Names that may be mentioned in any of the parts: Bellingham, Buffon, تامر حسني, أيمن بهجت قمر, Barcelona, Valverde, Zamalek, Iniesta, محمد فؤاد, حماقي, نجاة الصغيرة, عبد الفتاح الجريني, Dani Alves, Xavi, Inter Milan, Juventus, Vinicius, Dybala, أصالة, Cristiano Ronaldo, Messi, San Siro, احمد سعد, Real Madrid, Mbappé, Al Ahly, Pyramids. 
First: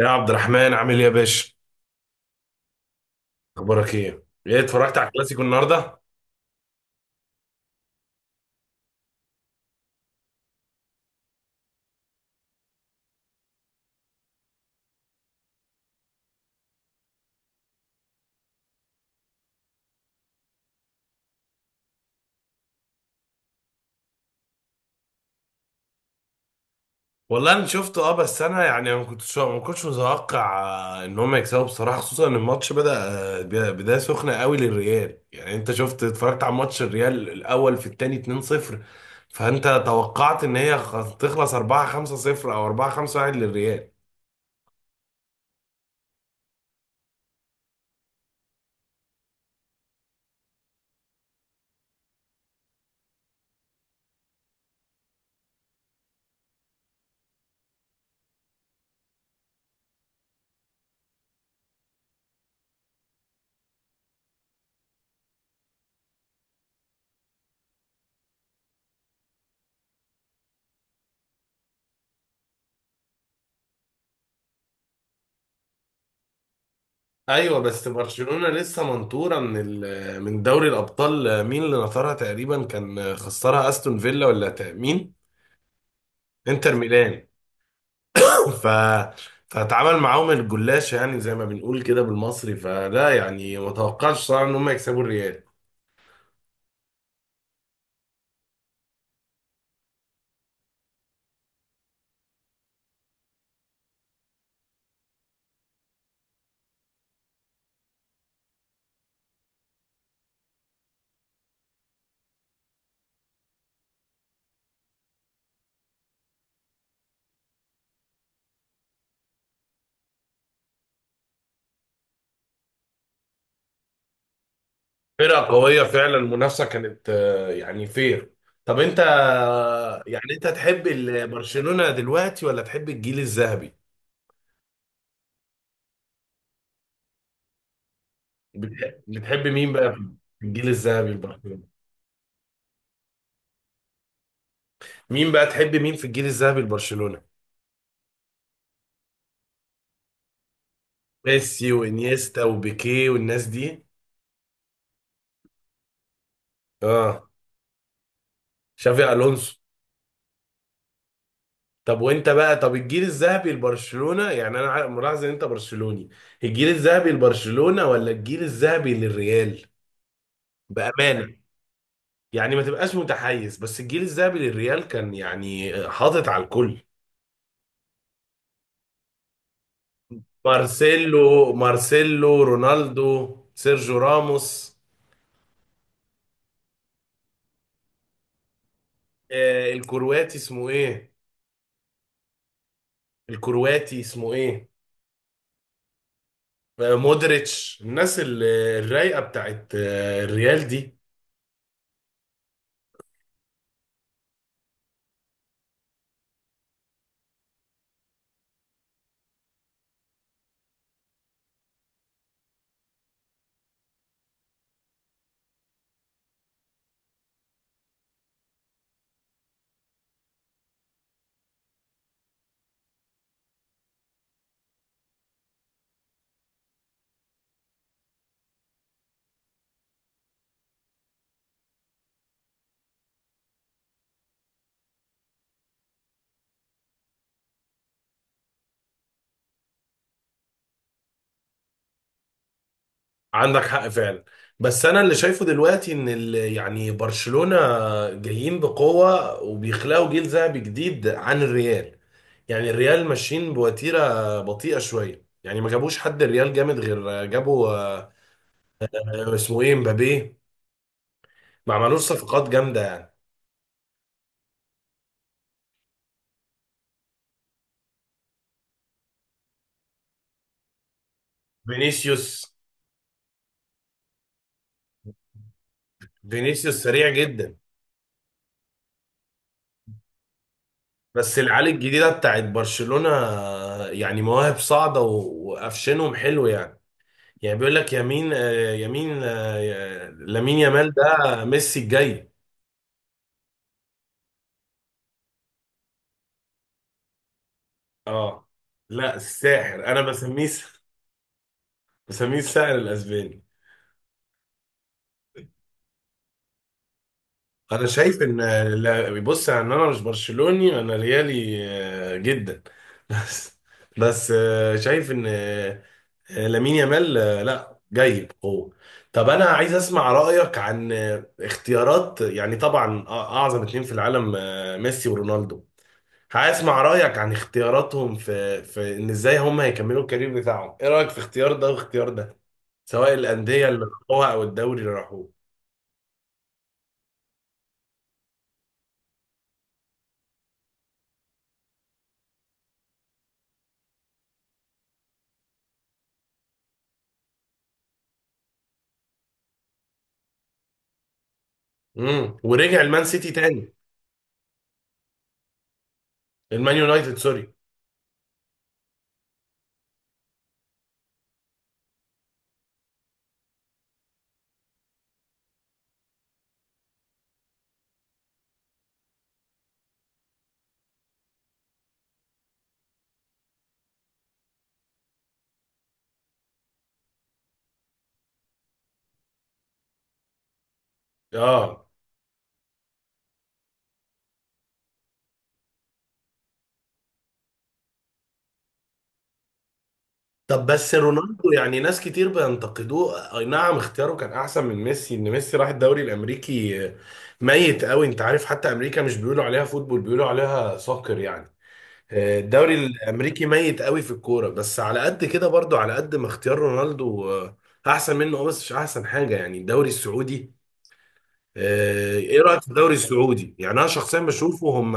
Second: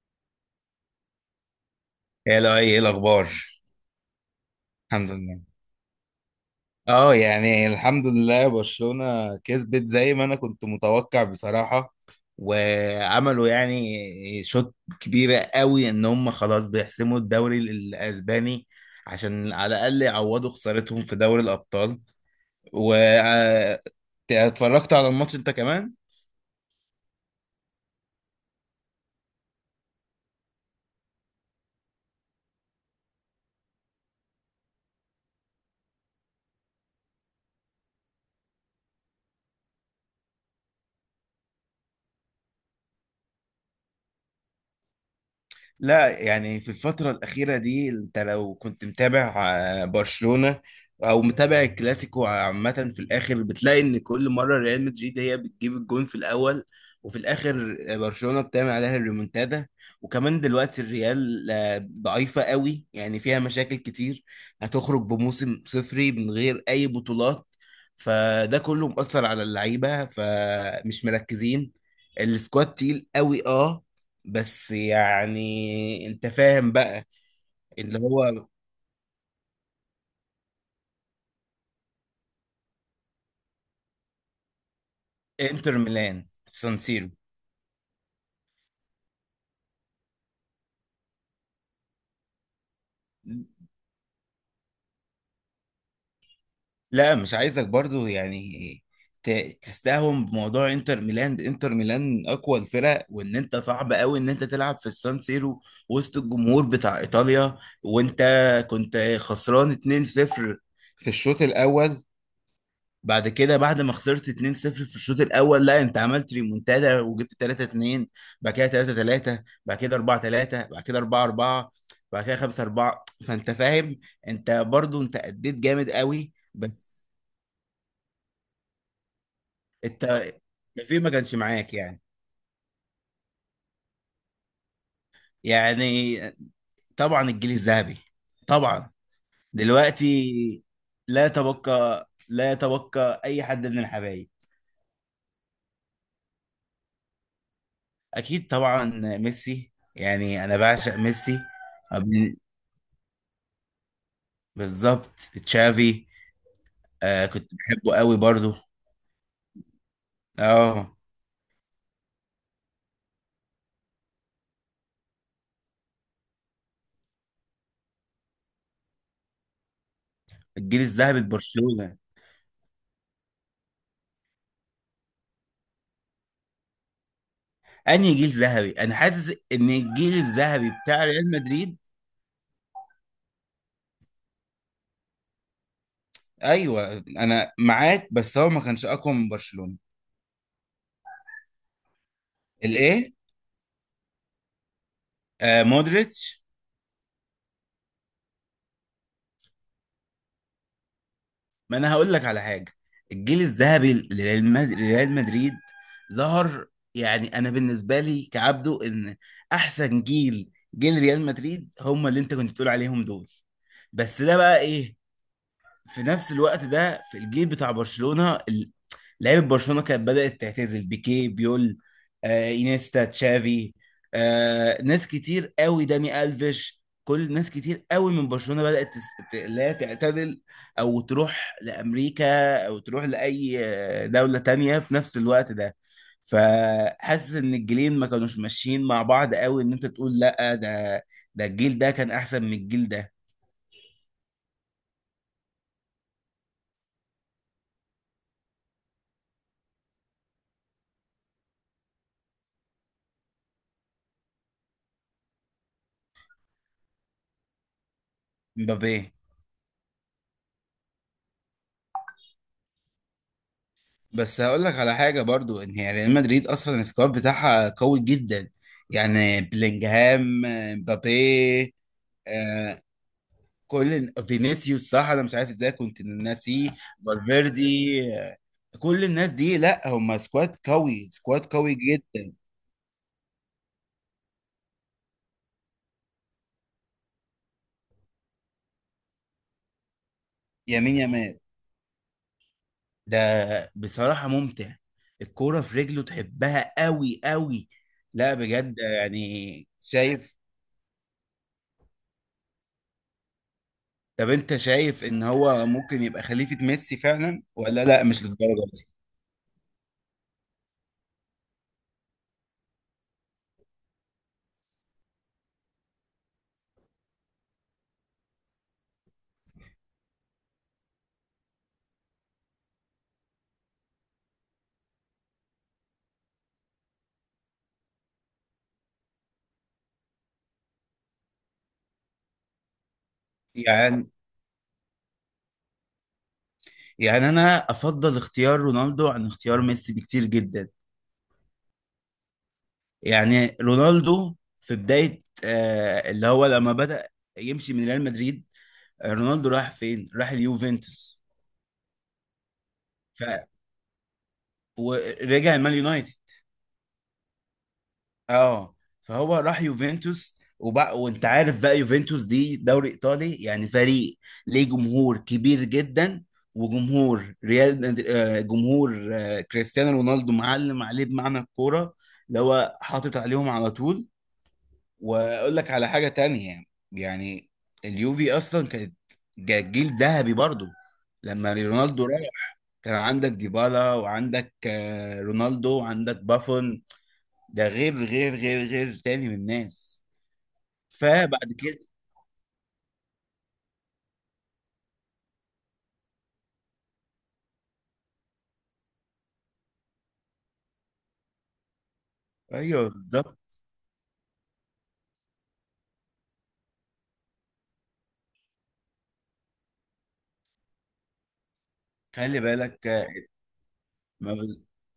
يا عبد الرحمن، عامل ايه يا باشا؟ يا لا ايه الاخبار. اخبارك ايه؟ ايه، اتفرجت على الحمد لله. الكلاسيكو النهارده؟ اه يعني الحمد لله، برشلونة كسبت زي ما انا كنت متوقع بصراحة. وعملوا يعني شوط كبيرة قوي ان هم خلاص بيحسموا الدوري الاسباني عشان على الاقل يعوضوا خسارتهم في دوري الابطال. و اتفرجت على الماتش انت كمان؟ والله انا شفته، اه، بس انا يعني ما كنتش متوقع ان هم يكسبوا، بصراحه خصوصا ان الماتش بدايه سخنه قوي للريال. يعني انت شفت، اتفرجت على ماتش الريال الاول في الثاني 2-0؟ فانت توقعت ان هي تخلص 4-5-0 او 4-5-1 للريال. لا يعني في الفترة الأخيرة دي أنت لو كنت متابع برشلونة أو متابع الكلاسيكو عامة، في الآخر بتلاقي إن كل مرة ريال مدريد هي بتجيب الجون في الأول، وفي الآخر برشلونة بتعمل عليها الريمونتادا. وكمان دلوقتي الريال ضعيفة قوي، يعني فيها مشاكل كتير، هتخرج بموسم صفري من غير أي بطولات، فده كله مؤثر على اللعيبة فمش مركزين. السكواد تقيل قوي. اه، بس يعني انت فاهم بقى. ايوه، بس اللي هو برشلونه لسه منطوره من دوري الابطال. مين اللي نطرها؟ تقريبا كان خسرها استون فيلا، ولا مين؟ انتر ميلان، في انتر سان سيرو. ميلان. ف فاتعامل معاهم الجلاش، يعني زي ما بنقول كده بالمصري. فلا يعني ما توقعش صراحه ان هم يكسبوا الريال. لا، مش عايزك برضو يعني تستهون بموضوع انتر ميلان. انتر ميلان اقوى الفرق، وان انت صعب قوي ان انت تلعب في السان سيرو، وسط الجمهور بتاع ايطاليا، وانت كنت خسران 2-0 في الشوط الاول. بعد كده بعد ما خسرت 2-0 في الشوط الاول، لا انت عملت ريمونتادا وجبت 3-2، بعد كده 3-3، بعد كده 4-3، بعد كده 4-4، بعد كده 5-4. فانت فاهم انت برضو، انت فرقه اديت قويه جامد فعلا، قوي، المنافسه بس كانت يعني فير. طب انت يعني الت- انت تحب التوفيق ما كانش معاك برشلونه يعني. دلوقتي ولا تحب الجيل الذهبي؟ يعني طبعا الجيل الذهبي، طبعا. بتحب مين بقى في دلوقتي الجيل الذهبي لا لبرشلونه؟ يتبقى، اي حد من الحبايب. مين بقى، تحب مين في الجيل الذهبي لبرشلونه؟ اكيد طبعا ميسي، يعني انا بعشق ميسي. ميسي وانيستا وبيكيه والناس دي. بالظبط، تشافي. آه، اه. كنت بحبه قوي برضو. شافي الونسو. اه. طب وانت بقى، طب الجيل الذهبي لبرشلونة، يعني ملاحظ ان انت برشلوني. الجيل الذهبي لبرشلونة ولا الجيل الذهبي للريال؟ الجيل الذهبي بأمانة، لبرشلونة. يعني ما تبقاش متحيز. بس الجيل الذهبي للريال كان يعني حاطط على الكل. انهي جيل ذهبي؟ انا حاسس ان الجيل الذهبي بتاع مارسيلو، ريال مدريد. مارسيلو رونالدو، سيرجيو راموس. ايوه انا معاك، بس هو ما كانش اقوى من آه برشلونة. الكرواتي اسمه ايه؟ الايه؟ الكرواتي اسمه ايه؟ آه مودريتش. آه مودريتش. الناس الرايقة بتاعت آه الريال دي. ما انا هقول لك على حاجة. الجيل الذهبي لريال مدريد، ظهر يعني انا بالنسبة لي كعبده، ان احسن جيل جيل ريال مدريد هم اللي انت كنت بتقول عليهم دول. بس ده بقى ايه، في نفس الوقت ده في الجيل بتاع برشلونة لعيبة برشلونة كانت بدأت تعتزل. بيكي، بيول، آه إينيستا، تشافي، آه ناس كتير قوي، داني ألفيش، كل ناس كتير قوي من برشلونة بدأت لا تعتزل أو تروح لأمريكا أو تروح لأي دولة تانية في نفس الوقت ده. فحاسس إن الجيلين ما كانوش ماشيين مع بعض قوي إن أنت تقول لأ، ده الجيل ده كان أحسن من الجيل ده. عندك حق فعلا. بس انا اللي شايفه دلوقتي ان يعني برشلونة جايين بقوة وبيخلقوا جيل ذهبي جديد عن الريال. يعني الريال ماشيين بوتيرة بطيئة شوية، يعني ما جابوش حد الريال جامد غير جابوا مبابي. اسمه ايه، مبابي. ما عملوش صفقات جامدة يعني. بس هقول لك على حاجه برضو، ان هي ريال مدريد اصلا السكواد بتاعها قوي جدا. يعني بلينجهام، مبابي، فينيسيوس. آه، كل فينيسيوس، صح انا مش عارف ازاي كنت ناسيه. فينيسيوس سريع جدا. فالفيردي، آه، كل الناس دي لا هم سكواد قوي، بس سكواد العيال قوي الجديدة جدا. بتاعت برشلونة يعني مواهب صاعدة وقفشنهم حلو يعني. يعني بيقول لك يمين لامين يامال يمين يمال ده ميسي الجاي. ده بصراحه ممتع، الكوره في رجله تحبها قوي قوي. لا اه. بجد، لا يعني الساحر، انا شايف. بسميه الساحر الاسباني. طب انت شايف ان هو ممكن يبقى خليفة ميسي فعلا، ولا انا لا شايف مش ان للدرجة دي؟ بص، يعني انا مش برشلوني، انا ريالي جدا. بس، شايف ان لامين يامال لا جاي بقوه. طب انا عايز اسمع رايك عن اختيارات، يعني طبعا اعظم اتنين في العالم، ميسي ورونالدو. هسمع رأيك عن اختياراتهم في ان ازاي هم هيكملوا الكارير بتاعهم. ايه رأيك في اختيار ده واختيار ده، سواء الأندية اللي يعني راحوها او الدوري اللي راحوه؟ انا افضل اختيار رونالدو عن اختيار ميسي بكتير جدا. يعني رونالدو في بداية اللي هو لما بدأ يمشي من ريال مدريد، آه، رونالدو راح فين؟ راح اليوفنتوس. امم، ورجع المان ف سيتي تاني، ورجع المان يونايتد. المان يونايتد، سوري. اه. فهو راح يوفنتوس وبقى، وانت عارف بقى يوفنتوس دي دوري ايطالي، يعني فريق ليه جمهور كبير جدا. وجمهور ريال مد- آه، جمهور كريستيانو رونالدو معلم عليه بمعنى الكوره، اللي هو حاطط عليهم على طول. واقول لك على حاجه تانية، يعني اليوفي اصلا كانت جيل ذهبي برضو لما اه. رونالدو راح. كان عندك ديبالا، وعندك رونالدو، وعندك بافون، ده غير تاني من الناس. طب بس رونالدو فبعد يعني كده. ناس كتير بينتقدوه. اي نعم اختياره كان احسن من ميسي، ان ميسي راح الدوري الامريكي ميت قوي. انت عارف حتى امريكا مش بيقولوا عليها فوتبول، بيقولوا عليها سوكر يعني. الدوري ايوه الامريكي بالظبط. ميت قوي في الكوره. بس على قد كده برضو، على قد ما اختيار رونالدو احسن منه بس مش احسن حاجه يعني الدوري السعودي. خلي ايه رايك في بالك الدوري آه، السعودي؟ يعني انا شخصيا ما ب... بشوفه هم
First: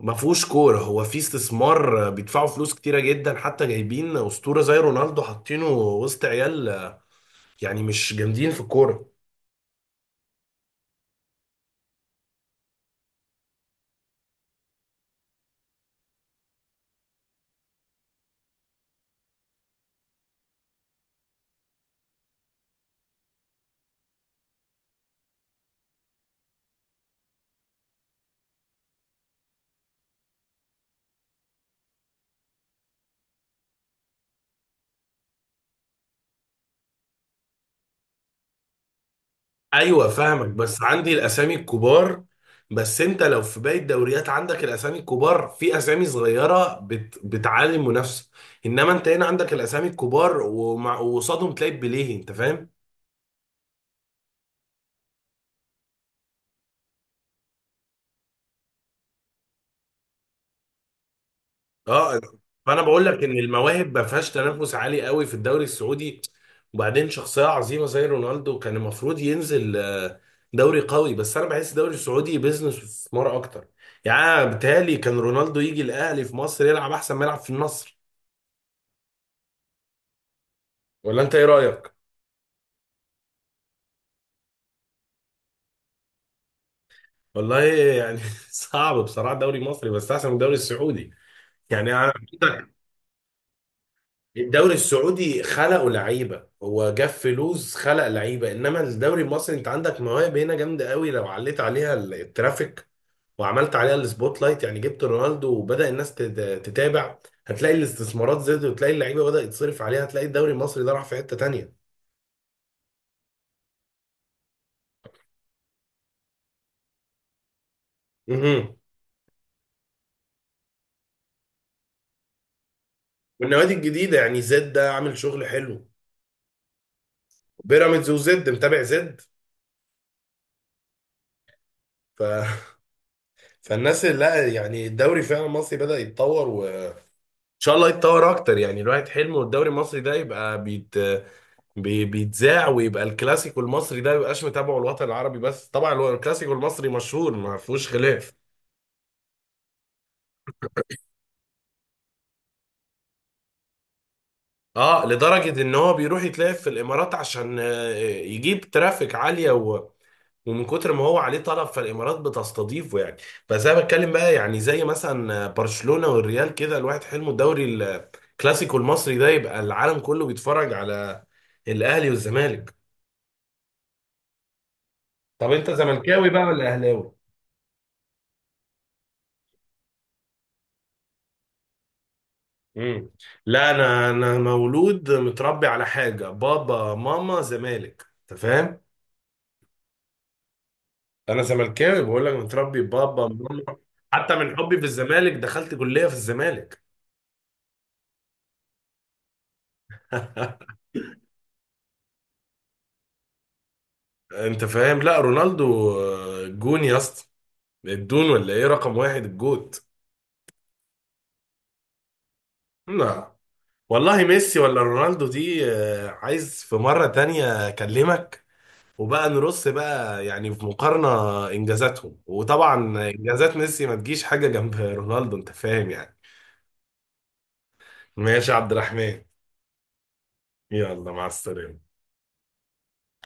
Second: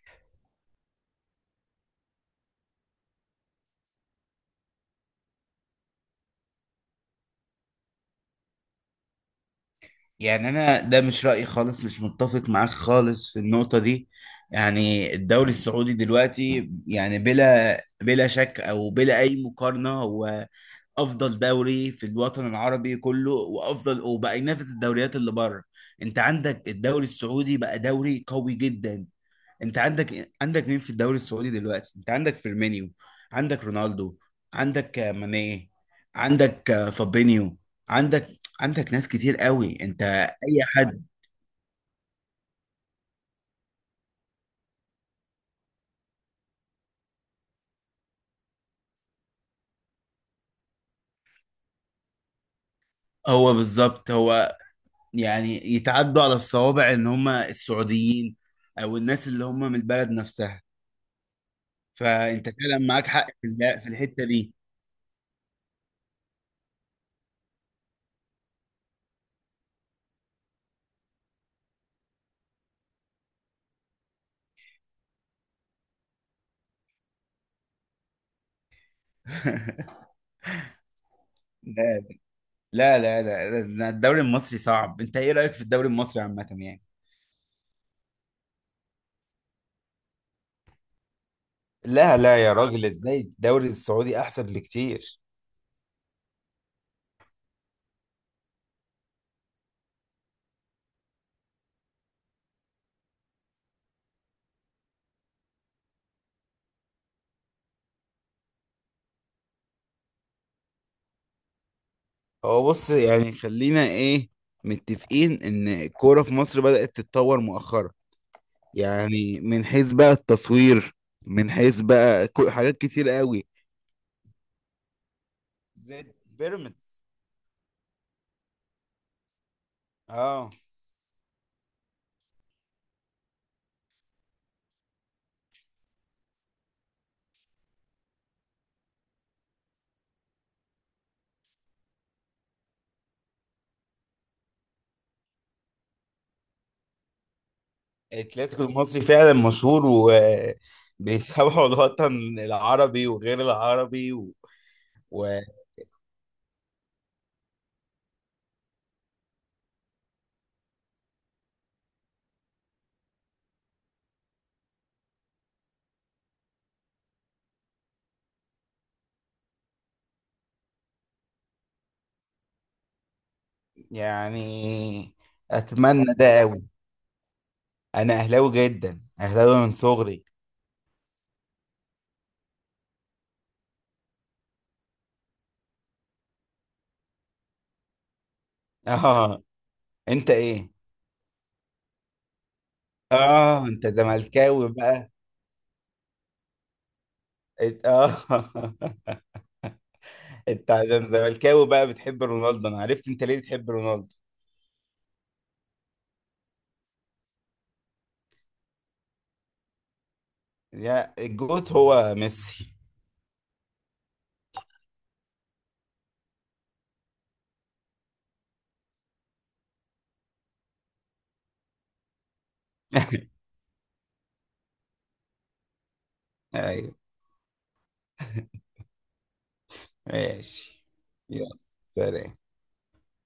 ما فيهوش كوره. هو في استثمار بيدفعوا فلوس كتيره جدا حتى جايبين اسطوره زي رونالدو حاطينه وسط عيال يعني مش جامدين في الكوره. يعني انا ده مش رأيي خالص، مش متفق معاك خالص في النقطة دي. يعني الدوري السعودي دلوقتي يعني بلا شك او بلا اي مقارنة، هو افضل دوري في الوطن العربي كله، وافضل وبقى ينافس الدوريات اللي بره. انت عندك الدوري السعودي بقى دوري قوي جدا. انت عندك مين في الدوري السعودي دلوقتي؟ انت عندك فيرمينيو، عندك رونالدو، عندك ماني، عندك فابينيو، عندك عندك ناس كتير قوي انت. ايوه فاهمك، اي بس حد. عندي الاسامي الكبار. بس انت لو في باقي الدوريات عندك الاسامي الكبار، في اسامي صغيره بت... بتعلي المنافسه. انما انت هنا عندك الاسامي الكبار ومع... وقصادهم تلاقي بليه، انت فاهم. هو بالظبط هو يعني يتعدوا على الصوابع ان هم السعوديين، او الناس اللي هم من البلد نفسها. اه. فانت فعلا فانا بقول معاك لك حق ان في في المواهب ما الحتة فيهاش دي. تنافس عالي قوي في الدوري السعودي. وبعدين شخصيه عظيمه زي رونالدو كان المفروض ينزل دوري قوي، بس انا بحس الدوري السعودي بيزنس واستثمار اكتر. يعني أنا بيتهيألي كان رونالدو يجي الاهلي في مصر يلعب احسن ما يلعب في النصر. ولا انت ايه رايك؟ لا، الدوري المصري صعب. انت ايه رأيك في الدوري المصري عامة يعني؟ والله يعني صعب بصراحه الدوري المصري، بس احسن من الدوري السعودي. يعني أنا-. لا، يا راجل ازاي؟ الدوري السعودي احسن الدوري بكتير. السعودي خلقوا لعيبه، هو جاب فلوس خلق لعيبه، انما الدوري المصري انت عندك مواهب هنا جامده قوي. لو عليت عليها الترافيك وعملت عليها السبوت لايت، يعني جبت رونالدو وبدا الناس تتابع، هتلاقي الاستثمارات زادت وتلاقي اللعيبه بدات تصرف عليها، هتلاقي الدوري المصري ده راح في حته تانيه. هو بص يعني خلينا ايه متفقين ان الكورة في مصر بدأت تتطور مؤخرا، مهم. يعني من حيث بقى التصوير، من حيث بقى حاجات كتير قوي والنوادي الجديده يعني، زد ده عامل شغل حلو. زي بيراميدز. بيراميدز وزد، متابع زد. اه. ف فالناس، لا يعني الدوري فعلا المصري بدأ يتطور، وان شاء الله يتطور اكتر. يعني الواحد حلمه الدوري المصري ده يبقى بيتذاع ويبقى الكلاسيكو المصري ده ميبقاش متابعه الوطن العربي بس، طبعا هو الكلاسيكو المصري مشهور ما فيهوش خلاف. الكلاسيكو المصري فعلا مشهور وبيتابعوا الوطن العربي وغير العربي، اه، لدرجة و- ان هو بيروح يتلعب في الامارات عشان يجيب ترافيك عالية و...، ومن كتر ما هو عليه طلب فالامارات بتستضيفه يعني. بس انا بتكلم بقى، يعني زي مثلا برشلونة والريال كده، الواحد حلمه الدوري، الكلاسيكو المصري ده يبقى العالم كله بيتفرج على الاهلي والزمالك. ويعني طب انت اتمنى زملكاوي ده بقى قوي. ولا اهلاوي؟ انا اهلاوي جدا، اهلاوي من صغري. امم. لا، انا مولود متربي على حاجه، بابا ماما زمالك، انت فاهم. اه. انت ايه؟ انا زملكاوي بقول لك، متربي بابا اه ماما. انت حتى من زملكاوي حبي في بقى. الزمالك دخلت كليه في الزمالك. إت- اه انت عشان زملكاوي بقى بتحب رونالدو؟ انا عرفت انت ليه بتحب رونالدو. انت فاهم، لا رونالدو جون يا اسطى، الدون، ولا ايه رقم واحد الجوت. يا الجوت هو ميسي. نعم. والله ميسي ولا رونالدو دي عايز في مرة تانية اكلمك وبقى نرص بقى يعني في مقارنة انجازاتهم. وطبعا انجازات ميسي ما تجيش حاجة جنب رونالدو، انت فاهم يعني. ايوه. ماشي يا عبد الرحمن. ماشي. يلا، مع يلا. السلامة. سلام.